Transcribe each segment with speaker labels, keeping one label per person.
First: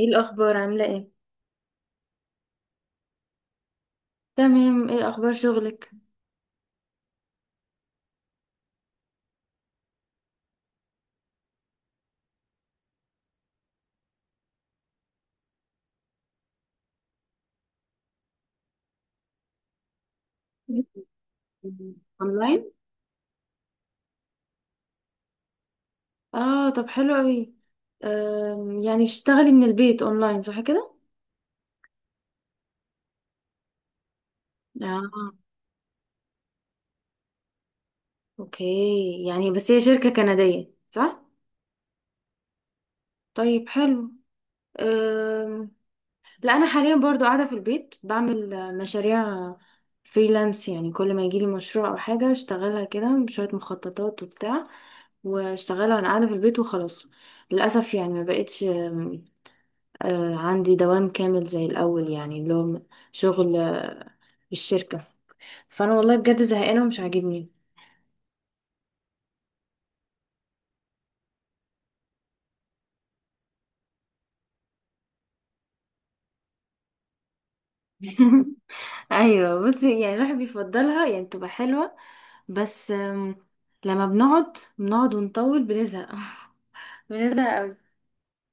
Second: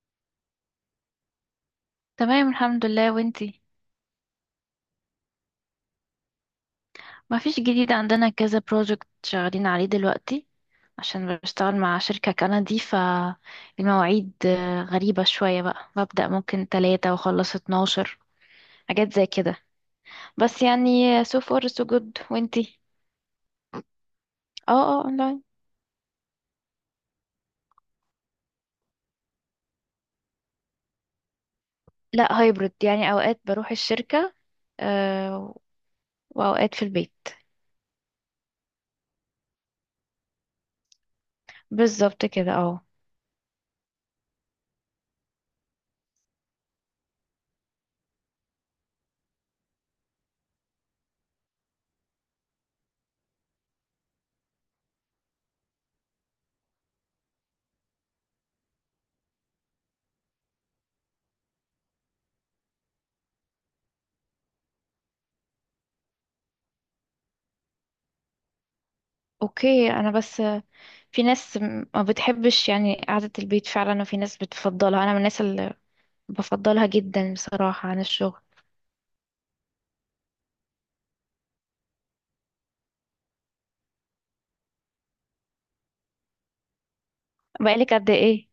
Speaker 1: ايه الاخبار؟ عامله ايه؟
Speaker 2: تمام الحمد لله وانتي.
Speaker 1: تمام. ايه اخبار شغلك؟
Speaker 2: ما فيش جديد عندنا، كذا بروجكت شغالين عليه دلوقتي عشان بشتغل مع شركة كندي، فالمواعيد غريبة شوية بقى، ببدأ ممكن تلاتة واخلص اتناشر، حاجات زي كده. بس يعني so far so good،
Speaker 1: اونلاين؟
Speaker 2: وانتي؟ اه اونلاين.
Speaker 1: اه، طب حلو قوي. يعني اشتغلي من البيت اونلاين صح كده؟
Speaker 2: لا هايبرد، يعني اوقات بروح الشركة
Speaker 1: اه
Speaker 2: آه، واوقات في البيت.
Speaker 1: اوكي، يعني بس هي شركه كنديه صح؟
Speaker 2: بالظبط كده، اه.
Speaker 1: طيب حلو. أم، لا، انا حاليا برضو قاعده في البيت بعمل مشاريع فريلانس. يعني كل ما يجيلي مشروع او حاجه اشتغلها كده بشويه مخططات وبتاع، واشتغلها وانا قاعده في البيت وخلاص. للاسف يعني ما بقتش عندي دوام كامل زي الأول، يعني اللي هو شغل الشركة. فأنا والله بجد زهقانة ومش عاجبني.
Speaker 2: اوكي، انا بس في ناس ما بتحبش يعني قعدة البيت فعلا، وفي ناس بتفضلها، انا من الناس بفضلها جدا بصراحة عن الشغل.
Speaker 1: أيوة، بصي يعني الواحد بيفضلها، يعني بتبقى حلوة بس. لما بنقعد بنقعد ونطول بنزهق. بنزهق أوي.
Speaker 2: بقالك قد ايه؟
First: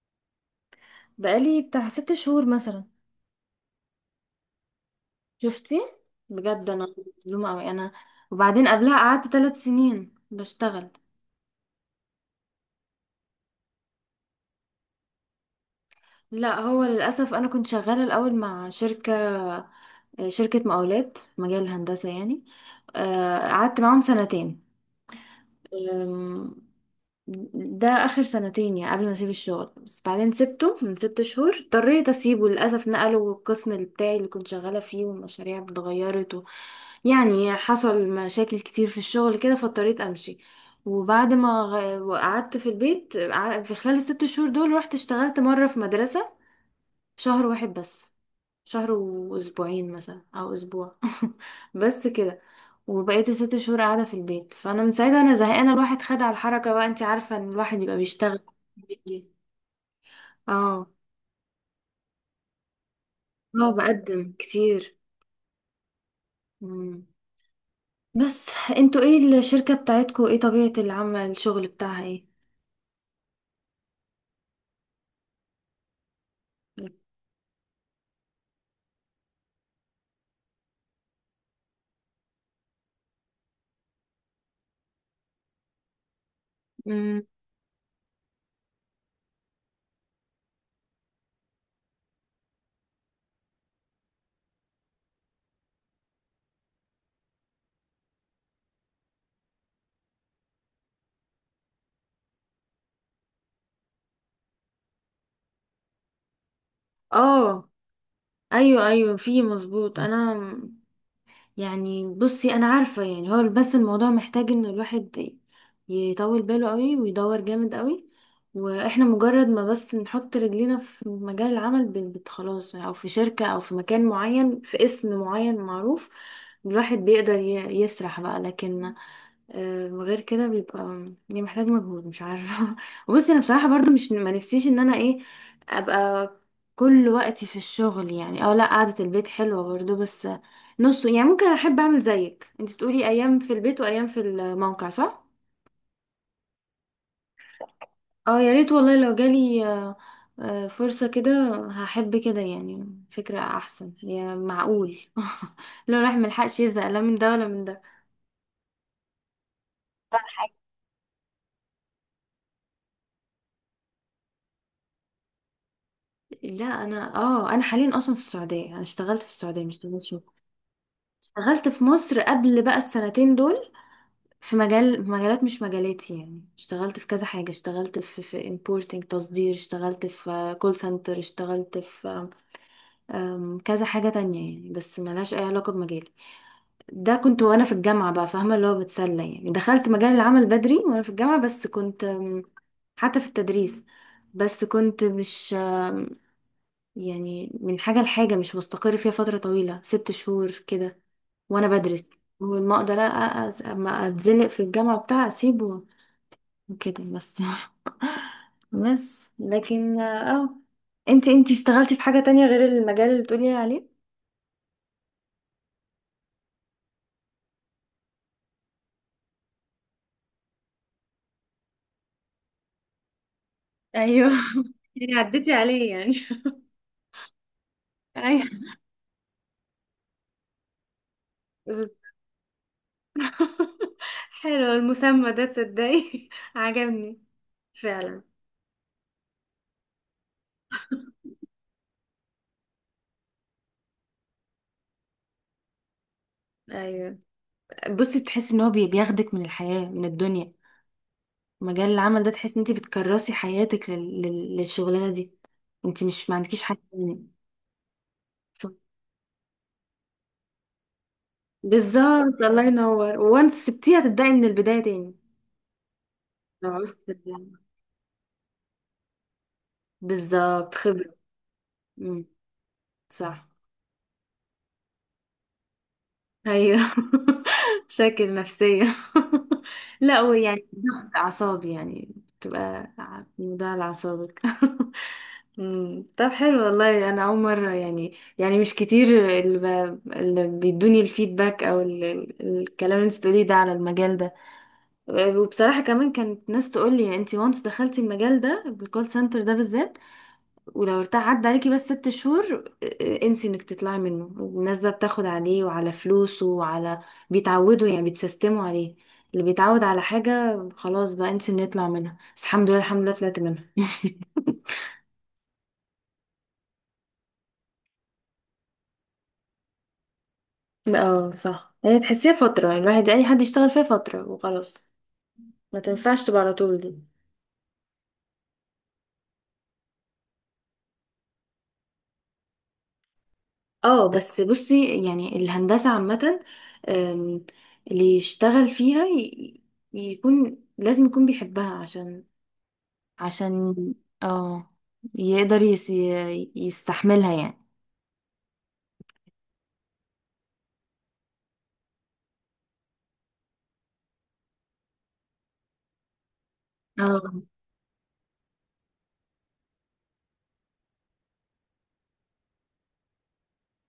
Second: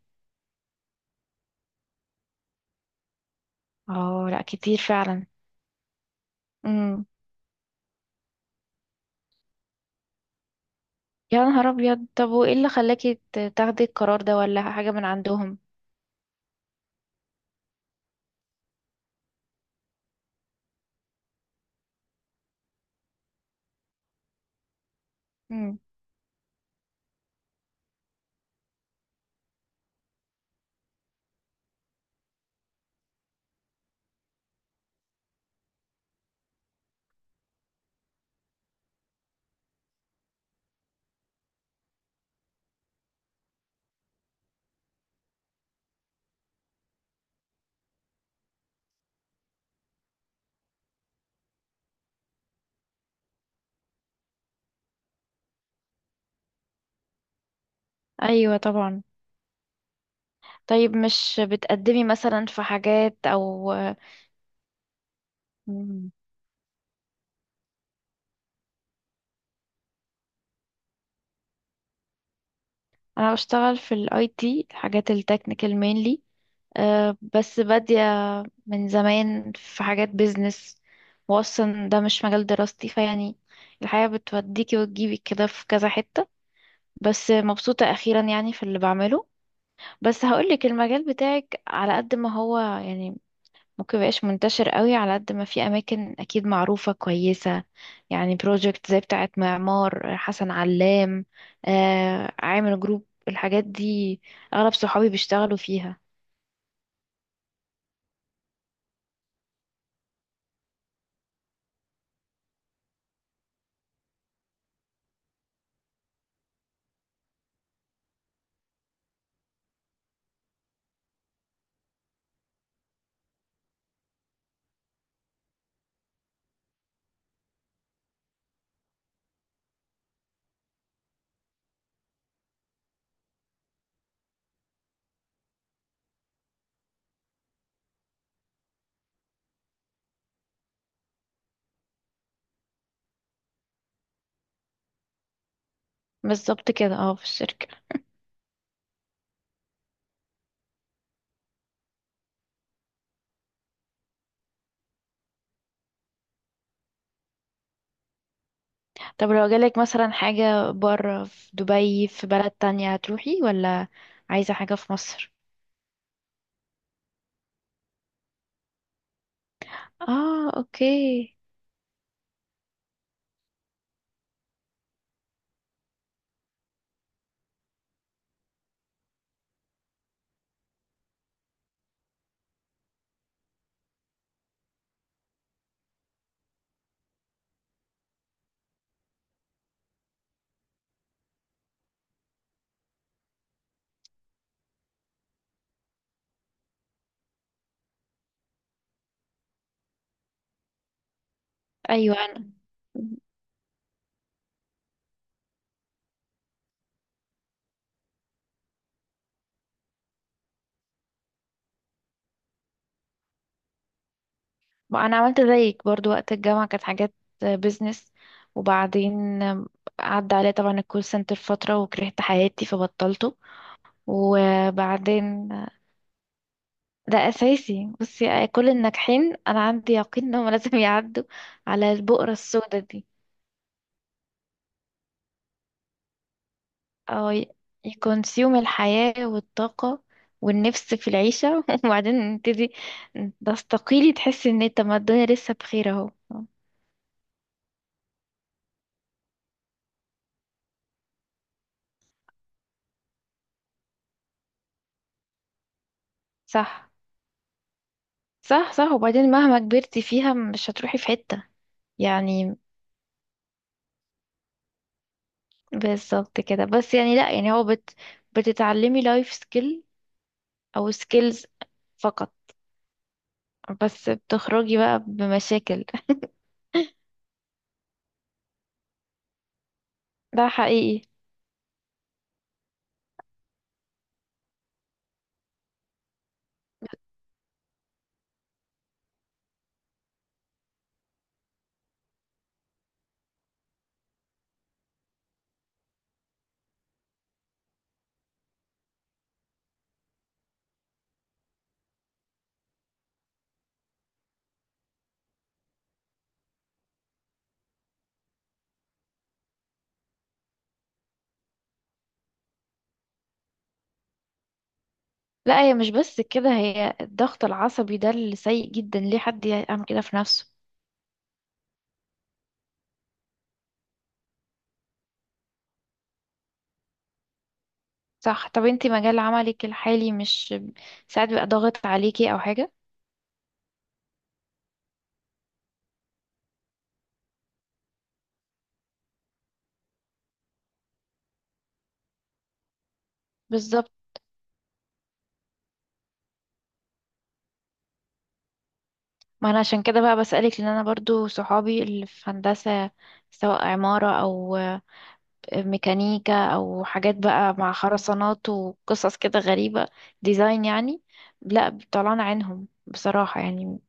Speaker 1: بقالي بتاع ست شهور مثلا.
Speaker 2: اه لا، كتير فعلا.
Speaker 1: شفتي؟ بجد أنا
Speaker 2: امم.
Speaker 1: مظلومة أوي أنا. وبعدين قبلها قعدت ثلاث سنين بشتغل.
Speaker 2: يا نهار ابيض، طب وايه اللي خلاكي تاخدي القرار ده، ولا حاجة من عندهم؟
Speaker 1: لا، هو للأسف أنا كنت شغالة الأول مع شركة، شركة مقاولات في مجال الهندسة يعني. قعدت معاهم سنتين.
Speaker 2: امم.
Speaker 1: آم، ده آخر سنتين يعني قبل ما أسيب الشغل. بس بعدين سبته من ست شهور، اضطريت أسيبه للأسف. نقلوا القسم بتاعي اللي كنت شغالة فيه، والمشاريع اتغيرت و يعني حصل مشاكل كتير في الشغل كده، فاضطريت أمشي. وبعد ما قعدت في البيت في خلال الست شهور دول، رحت اشتغلت مرة في مدرسة. شهر واحد بس. شهر واسبوعين مثلا او اسبوع. بس كده. وبقيت الست شهور قاعده في البيت، فانا من ساعتها انا زهقانه. الواحد خد على الحركه بقى، انت عارفه ان الواحد يبقى بيشتغل،
Speaker 2: ايوه طبعا.
Speaker 1: بيجي. اه،
Speaker 2: طيب مش بتقدمي مثلا في حاجات،
Speaker 1: اه
Speaker 2: او؟
Speaker 1: بقدم كتير.
Speaker 2: مم.
Speaker 1: مم. بس، انتوا ايه الشركه بتاعتكوا؟ ايه طبيعه العمل؟ الشغل بتاعها ايه؟
Speaker 2: انا بشتغل في الاي تي، حاجات التكنيكال مينلي، أه، بس بادية من زمان في حاجات بيزنس، واصلا ده مش مجال دراستي، فيعني الحياة بتوديكي وتجيبك كده في كذا حتة.
Speaker 1: مم.
Speaker 2: بس مبسوطة أخيرا يعني في اللي بعمله. بس هقولك، المجال بتاعك على قد ما هو يعني ممكن مبقاش منتشر قوي، على قد ما في أماكن أكيد معروفة كويسة، يعني بروجكت زي بتاعة معمار حسن علام، آه عامل جروب، الحاجات دي أغلب صحابي بيشتغلوا فيها.
Speaker 1: اه، ايوه ايوه، في مظبوط انا. يعني بصي، انا عارفة يعني، هو بس الموضوع محتاج ان الواحد يطول باله قوي ويدور جامد قوي. واحنا مجرد ما بس نحط رجلينا في مجال العمل خلاص، او في شركة او في مكان معين في اسم معين معروف، الواحد بيقدر يسرح بقى. لكن غير كده بيبقى يعني محتاج مجهود، مش عارفة. وبصي انا بصراحة برضو مش، ما نفسيش ان انا ايه، ابقى كل وقتي في الشغل يعني. اه لا، قعدة البيت حلوة برضو بس، نص. يعني ممكن احب اعمل زيك انت بتقولي ايام في البيت وايام في الموقع صح.
Speaker 2: بالظبط كده، اه، في الشركة.
Speaker 1: اه، يا ريت والله لو جالي فرصة كده، هحب كده يعني. فكرة احسن يعني، معقول. لو الواحد ملحقش يزهق لا من ده ولا من ده.
Speaker 2: طب لو جالك مثلا حاجة بره في دبي، في بلد تانية، هتروحي ولا عايزة حاجة في مصر؟
Speaker 1: لا، انا حاليا اصلا في السعوديه، انا اشتغلت في السعوديه، مش اشتغلت شغل.
Speaker 2: اه اوكي.
Speaker 1: اشتغلت في مصر قبل بقى السنتين دول. في مجالات مش مجالاتي يعني، اشتغلت في كذا حاجه، اشتغلت في importing تصدير، اشتغلت في كول سنتر، اشتغلت في كذا حاجة تانية يعني، بس ملهاش أي علاقة بمجالي. ده كنت وأنا في الجامعة بقى، فاهمة، اللي هو بتسلى يعني. دخلت مجال العمل بدري وأنا في الجامعة، بس كنت حتى في التدريس. بس كنت مش يعني من حاجة لحاجة، مش مستقر فيها فترة طويلة، ست شهور كده، وأنا بدرس.
Speaker 2: ايوه.
Speaker 1: وما أقدر أما أتزنق في الجامعة بتاع أسيبه وكده بس. بس لكن اه. انتي اشتغلتي في حاجة تانية غير المجال اللي بتقولي عليه؟
Speaker 2: ما انا عملت زيك برضو وقت الجامعة، كانت حاجات بيزنس، وبعدين عدى عليا طبعا الكول سنتر فترة، وكرهت حياتي فبطلته.
Speaker 1: ايوه. يعني
Speaker 2: وبعدين
Speaker 1: عديتي عليه يعني.
Speaker 2: ده اساسي، بصي
Speaker 1: ايوه.
Speaker 2: كل الناجحين انا عندي يقين انهم لازم يعدوا على
Speaker 1: بس-
Speaker 2: البؤرة السوداء دي،
Speaker 1: حلو المسمى ده، تصدقي؟ عجبني
Speaker 2: او
Speaker 1: فعلا.
Speaker 2: يكونسيوم الحياة والطاقة والنفس في العيشة وبعدين تبتدي تستقيلي، تحسي ان طب ما الدنيا لسه بخير اهو.
Speaker 1: ايوه، بصي تحسي ان هو بياخدك من الحياة من الدنيا، مجال العمل ده. تحسي ان انت بتكرسي حياتك للشغلانة دي، انت مش ما عندكيش حاجة
Speaker 2: صح،
Speaker 1: تاني. ف-
Speaker 2: صح، صح، وبعدين مهما كبرتي فيها مش هتروحي في حتة،
Speaker 1: بالظبط،
Speaker 2: يعني
Speaker 1: الله ينور. وانت سبتيها تبدأي من البداية تاني
Speaker 2: بالظبط كده.
Speaker 1: لو
Speaker 2: بس
Speaker 1: عوزتي
Speaker 2: يعني لا،
Speaker 1: ترجعي.
Speaker 2: يعني هو بت بتتعلمي لايف سكيل
Speaker 1: بالظبط،
Speaker 2: او
Speaker 1: خبرة.
Speaker 2: سكيلز
Speaker 1: امم.
Speaker 2: فقط.
Speaker 1: صح.
Speaker 2: بس بتخرجي بقى بمشاكل
Speaker 1: ايوه. مشاكل نفسية. لا هو
Speaker 2: ده
Speaker 1: يعني
Speaker 2: حقيقي.
Speaker 1: ضغط اعصاب يعني. بتبقى ده على اعصابك. طب حلو والله، انا اول مرة يعني، مش كتير اللي بيدوني الفيدباك او الكلام اللي انت بتقوليه ده على المجال ده. وبصراحة كمان كانت ناس تقول لي انت وانس دخلتي المجال ده، الكول سنتر ده بالذات، ولو ارتاح عدى عليكي بس ست شهور انسي انك تطلعي منه. الناس بقى بتاخد عليه وعلى فلوسه وعلى، بيتعودوا يعني، بيتسيستموا عليه. اللي بيتعود على حاجة خلاص بقى، انسي انه يطلع منها. بس الحمد لله، الحمد لله طلعت منها.
Speaker 2: لا هي مش بس كده، هي الضغط العصبي ده اللي سيء جدا، ليه حد يعمل كده في نفسه؟
Speaker 1: اه صح، هي تحسيها فترة يعني. الواحد، اي حد يشتغل فيها فترة وخلاص، ما تنفعش تبقى على طول دي.
Speaker 2: صح. طب انتي مجال عملك الحالي مش ساعات بيبقى ضاغط عليكي او حاجة؟
Speaker 1: اه بس بصي، يعني الهندسة عامة. ام، اللي يشتغل فيها يكون لازم يكون بيحبها، عشان عشان
Speaker 2: بالظبط.
Speaker 1: اه يقدر يستحملها يعني.
Speaker 2: ما انا عشان كده بقى بسألك، لان انا برضو صحابي اللي في هندسة، سواء عمارة او ميكانيكا او حاجات
Speaker 1: اه
Speaker 2: بقى مع خرسانات وقصص كده غريبة، ديزاين يعني، لا طلعنا عينهم بصراحة يعني.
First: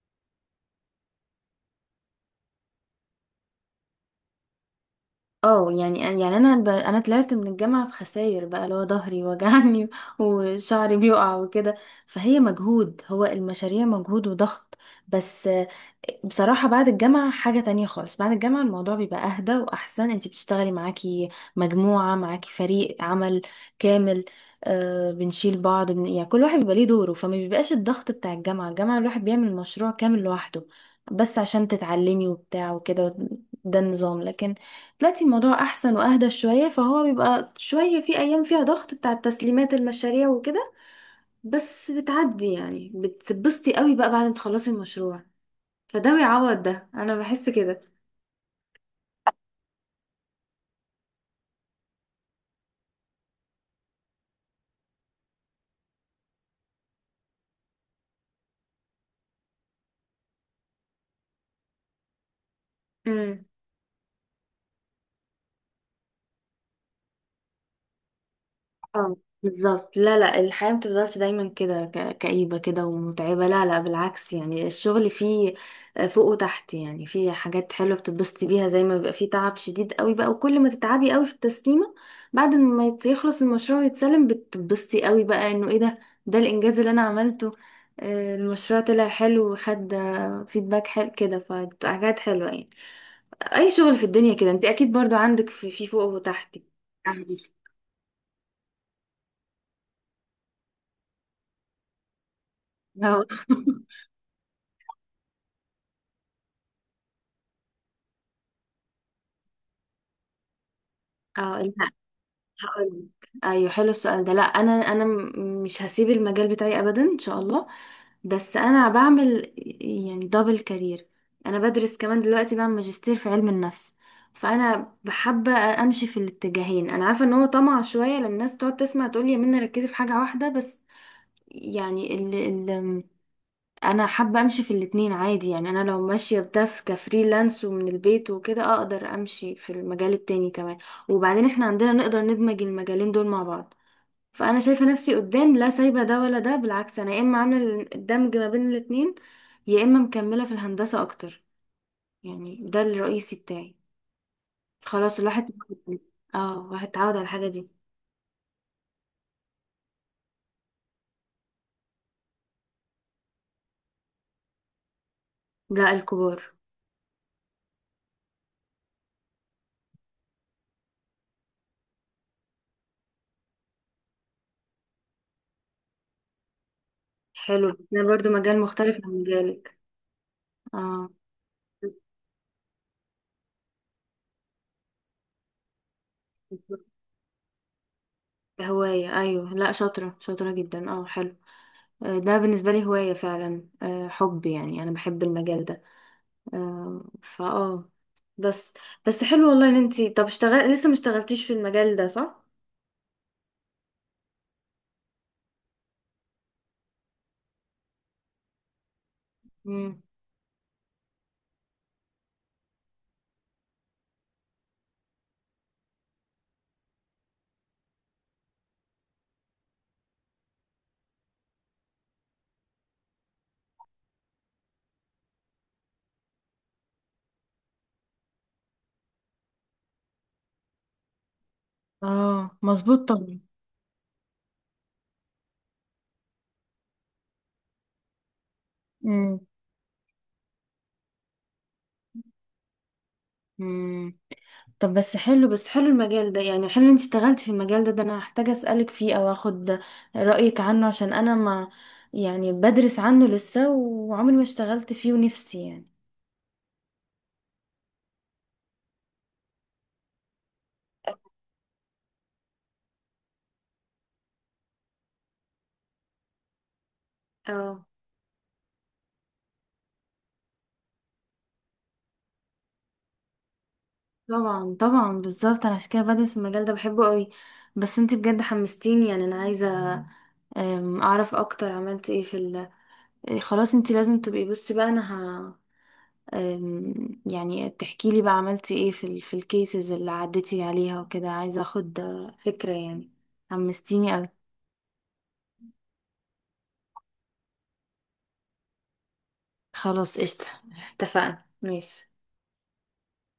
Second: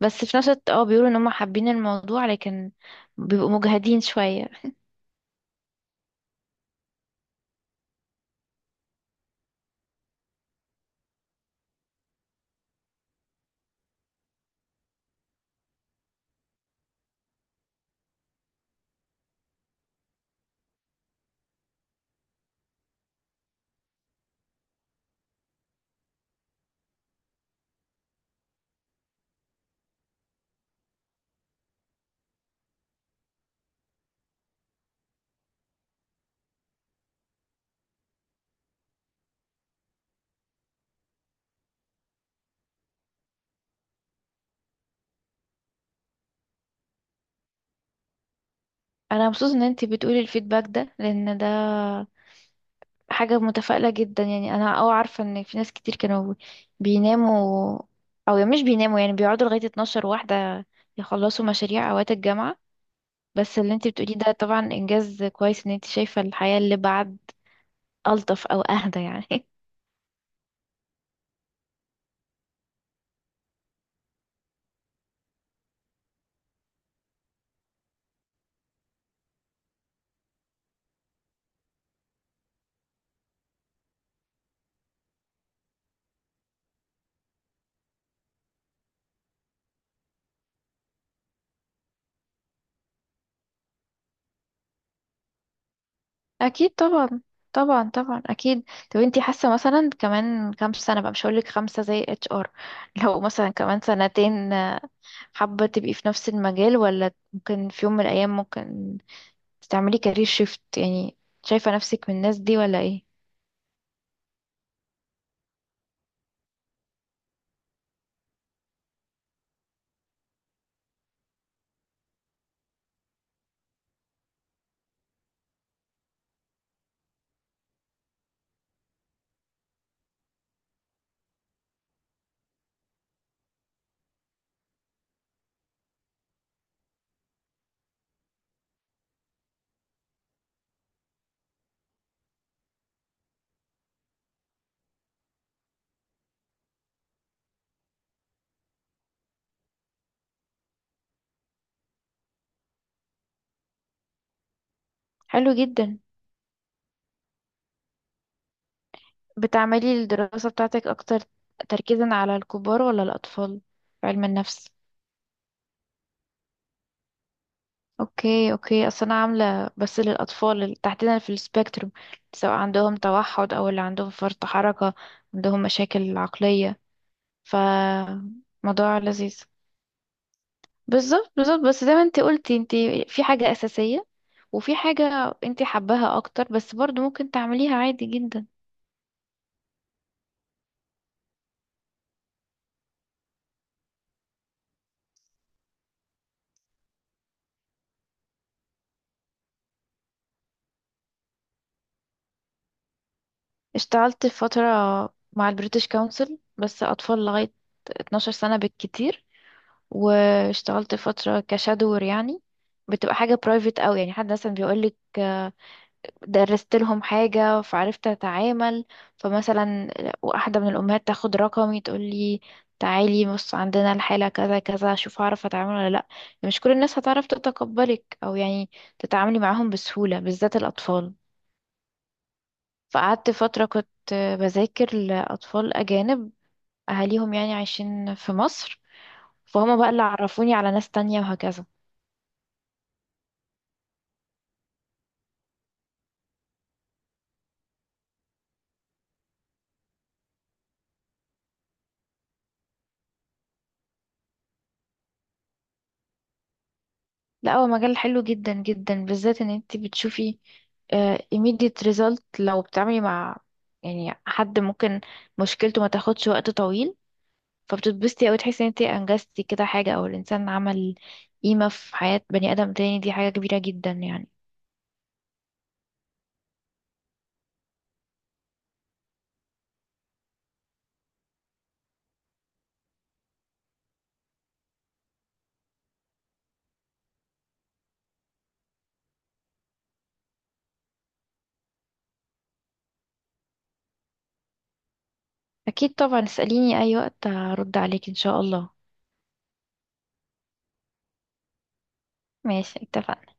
Speaker 2: بس في نفس الوقت اه بيقولوا ان هم حابين الموضوع، لكن بيبقوا مجهدين شوية.
Speaker 1: اه يعني، انا طلعت من الجامعه في خساير بقى، اللي هو ظهري وجعني. وشعري بيقع وكده. فهي مجهود، هو المشاريع مجهود وضغط. بس بصراحه بعد الجامعه حاجه تانية خالص. بعد الجامعه الموضوع بيبقى اهدى واحسن، انتي بتشتغلي، معاكي مجموعه، معاكي فريق عمل كامل. آه بنشيل بعض يعني كل واحد بيبقى ليه دوره، فما بيبقاش الضغط بتاع الجامعه. الجامعه الواحد بيعمل مشروع كامل لوحده، بس عشان تتعلمي وبتاع وكده. ده النظام. لكن دلوقتي الموضوع احسن واهدى شويه، فهو بيبقى شويه، في ايام فيها ضغط بتاع التسليمات المشاريع وكده، بس بتعدي يعني، بتتبسطي قوي بقى بعد ما تخلصي المشروع. فده بيعوض ده، انا بحس كده.
Speaker 2: انا مبسوطة ان انتي بتقولي الفيدباك ده، لان ده حاجة متفائلة جدا، يعني انا اه عارفة ان في ناس كتير كانوا بيناموا، او يعني مش بيناموا، يعني بيقعدوا لغاية 12 واحدة يخلصوا مشاريع اوقات الجامعة.
Speaker 1: امم.
Speaker 2: بس اللي انتي بتقوليه ده طبعا انجاز كويس، ان انتي شايفة الحياة اللي بعد ألطف أو أهدى
Speaker 1: اه.
Speaker 2: يعني
Speaker 1: بالظبط. لا لا، الحياة متفضلش دايما كده كئيبة كده ومتعبة. لا لا بالعكس، يعني الشغل فيه فوق وتحت يعني. فيه حاجات حلوة بتتبسطي بيها، زي ما بيبقى فيه تعب شديد قوي بقى، وكل ما تتعبي قوي في التسليمة، بعد ما يخلص المشروع ويتسلم بتتبسطي قوي بقى، انه ايه ده، ده الانجاز اللي انا عملته. المشروع طلع حلو وخد فيدباك حلو كده، فحاجات حلوة يعني. اي شغل في الدنيا كده، انت اكيد برضو عندك في فوق وتحت
Speaker 2: أكيد طبعا.
Speaker 1: يعني.
Speaker 2: طبعا طبعا أكيد. طب أنتي حاسة مثلا كمان كام سنة بقى، مش هقولك خمسة زي اتش ار لو
Speaker 1: اه.
Speaker 2: مثلا كمان سنتين حابة تبقي في نفس المجال، ولا ممكن في يوم من الأيام ممكن تعملي كارير شيفت يعني،
Speaker 1: اه.
Speaker 2: شايفة
Speaker 1: لا
Speaker 2: نفسك من الناس دي ولا ايه؟
Speaker 1: هقولك، ايوه، حلو السؤال ده. لا، مش هسيب المجال بتاعي ابدا ان شاء الله. بس انا بعمل يعني دبل كارير. انا بدرس كمان دلوقتي، بعمل ماجستير في علم النفس. فانا بحب امشي في الاتجاهين. انا عارفه ان هو طمع شويه، لان الناس تقعد تسمع، تقول لي يا منى ركزي في حاجه واحده بس، يعني. انا حابه امشي في الاتنين عادي يعني. انا لو ماشيه بده في كفريلانس ومن البيت وكده، اقدر امشي في المجال التاني كمان. وبعدين احنا عندنا نقدر ندمج المجالين دول مع بعض. فانا شايفه نفسي قدام لا سايبه ده ولا ده. بالعكس، انا يا اما عامله الدمج ما بين الاتنين، يا اما مكمله في الهندسه اكتر يعني، ده الرئيسي بتاعي. خلاص
Speaker 2: حلو جدا.
Speaker 1: الواحد اتعود على الحاجه دي.
Speaker 2: بتعملي الدراسة بتاعتك أكتر تركيزا على الكبار ولا الأطفال في علم النفس؟
Speaker 1: لا الكبار.
Speaker 2: اوكي، اوكي. اصل انا عامله بس للاطفال اللي تحديدا في السبيكتروم، سواء عندهم توحد او اللي عندهم فرط حركه، عندهم مشاكل عقليه، ف
Speaker 1: حلو ده برضو، مجال مختلف
Speaker 2: موضوع
Speaker 1: عن
Speaker 2: لذيذ.
Speaker 1: مجالك. اه.
Speaker 2: بالظبط بالظبط، بس زي ما انت قلتي، انت في حاجه اساسيه، وفي حاجه انت حباها اكتر بس برضو ممكن تعمليها عادي جدا.
Speaker 1: هواية، أيوة. لا، شاطرة شاطرة جدا، اه. حلو. ده بالنسبة لي هواية فعلا، حب يعني، أنا بحب المجال ده. آه، فاه. بس بس حلو والله إن انتي، طب اشتغل لسه ما اشتغلتيش في المجال ده صح؟
Speaker 2: اشتغلت فتره مع البريتش كونسل، بس اطفال لغايه 12 سنه بالكتير.
Speaker 1: مم.
Speaker 2: واشتغلت فترة كشادور يعني، بتبقى حاجة برايفت قوي، يعني حد مثلا بيقولك درست لهم حاجة فعرفت أتعامل، فمثلا واحدة من الأمهات تاخد رقمي تقولي تعالي بص عندنا الحالة كذا كذا، شوف هعرف أتعامل ولا لأ، يعني مش كل الناس هتعرف تتقبلك، أو يعني تتعاملي معاهم بسهولة، بالذات الأطفال.
Speaker 1: اه، مظبوط
Speaker 2: فقعدت
Speaker 1: طبعا.
Speaker 2: فترة كنت بذاكر لأطفال أجانب، أهاليهم يعني عايشين في مصر،
Speaker 1: امم.
Speaker 2: فهم بقى اللي عرفوني على ناس تانية وهكذا.
Speaker 1: مم. طب بس حلو المجال ده يعني، حلو إن انتي اشتغلتي في المجال ده. ده أنا هحتاج أسألك فيه أو أخد رأيك عنه، عشان أنا ما، يعني بدرس عنه لسه وعمري ما اشتغلت فيه، ونفسي يعني.
Speaker 2: لا هو مجال حلو جدا جدا، بالذات ان انت بتشوفي immediate result لو بتعملي مع يعني حد ممكن مشكلته ما تاخدش وقت طويل،
Speaker 1: اه
Speaker 2: فبتتبسطي، او تحسي ان انت انجزتي كده حاجة، او الانسان عمل قيمة في حياة بني ادم تاني، دي حاجة كبيرة جدا يعني.
Speaker 1: طبعا طبعا بالظبط، انا عشان كده بدرس المجال ده، بحبه قوي. بس انتي بجد حمستيني يعني، انا عايزه اعرف اكتر، عملت ايه في خلاص انتي لازم تبقي، بصي بقى انا ه... يعني تحكي لي بقى عملتي ايه في الكيسز اللي عديتي عليها وكده، عايزه اخد فكره يعني، حمستيني قوي.
Speaker 2: اكيد طبعا، اسأليني اي وقت هرد عليك ان شاء الله.
Speaker 1: خلاص قشطه. اتفقنا، ماشي.
Speaker 2: ماشي اتفقنا.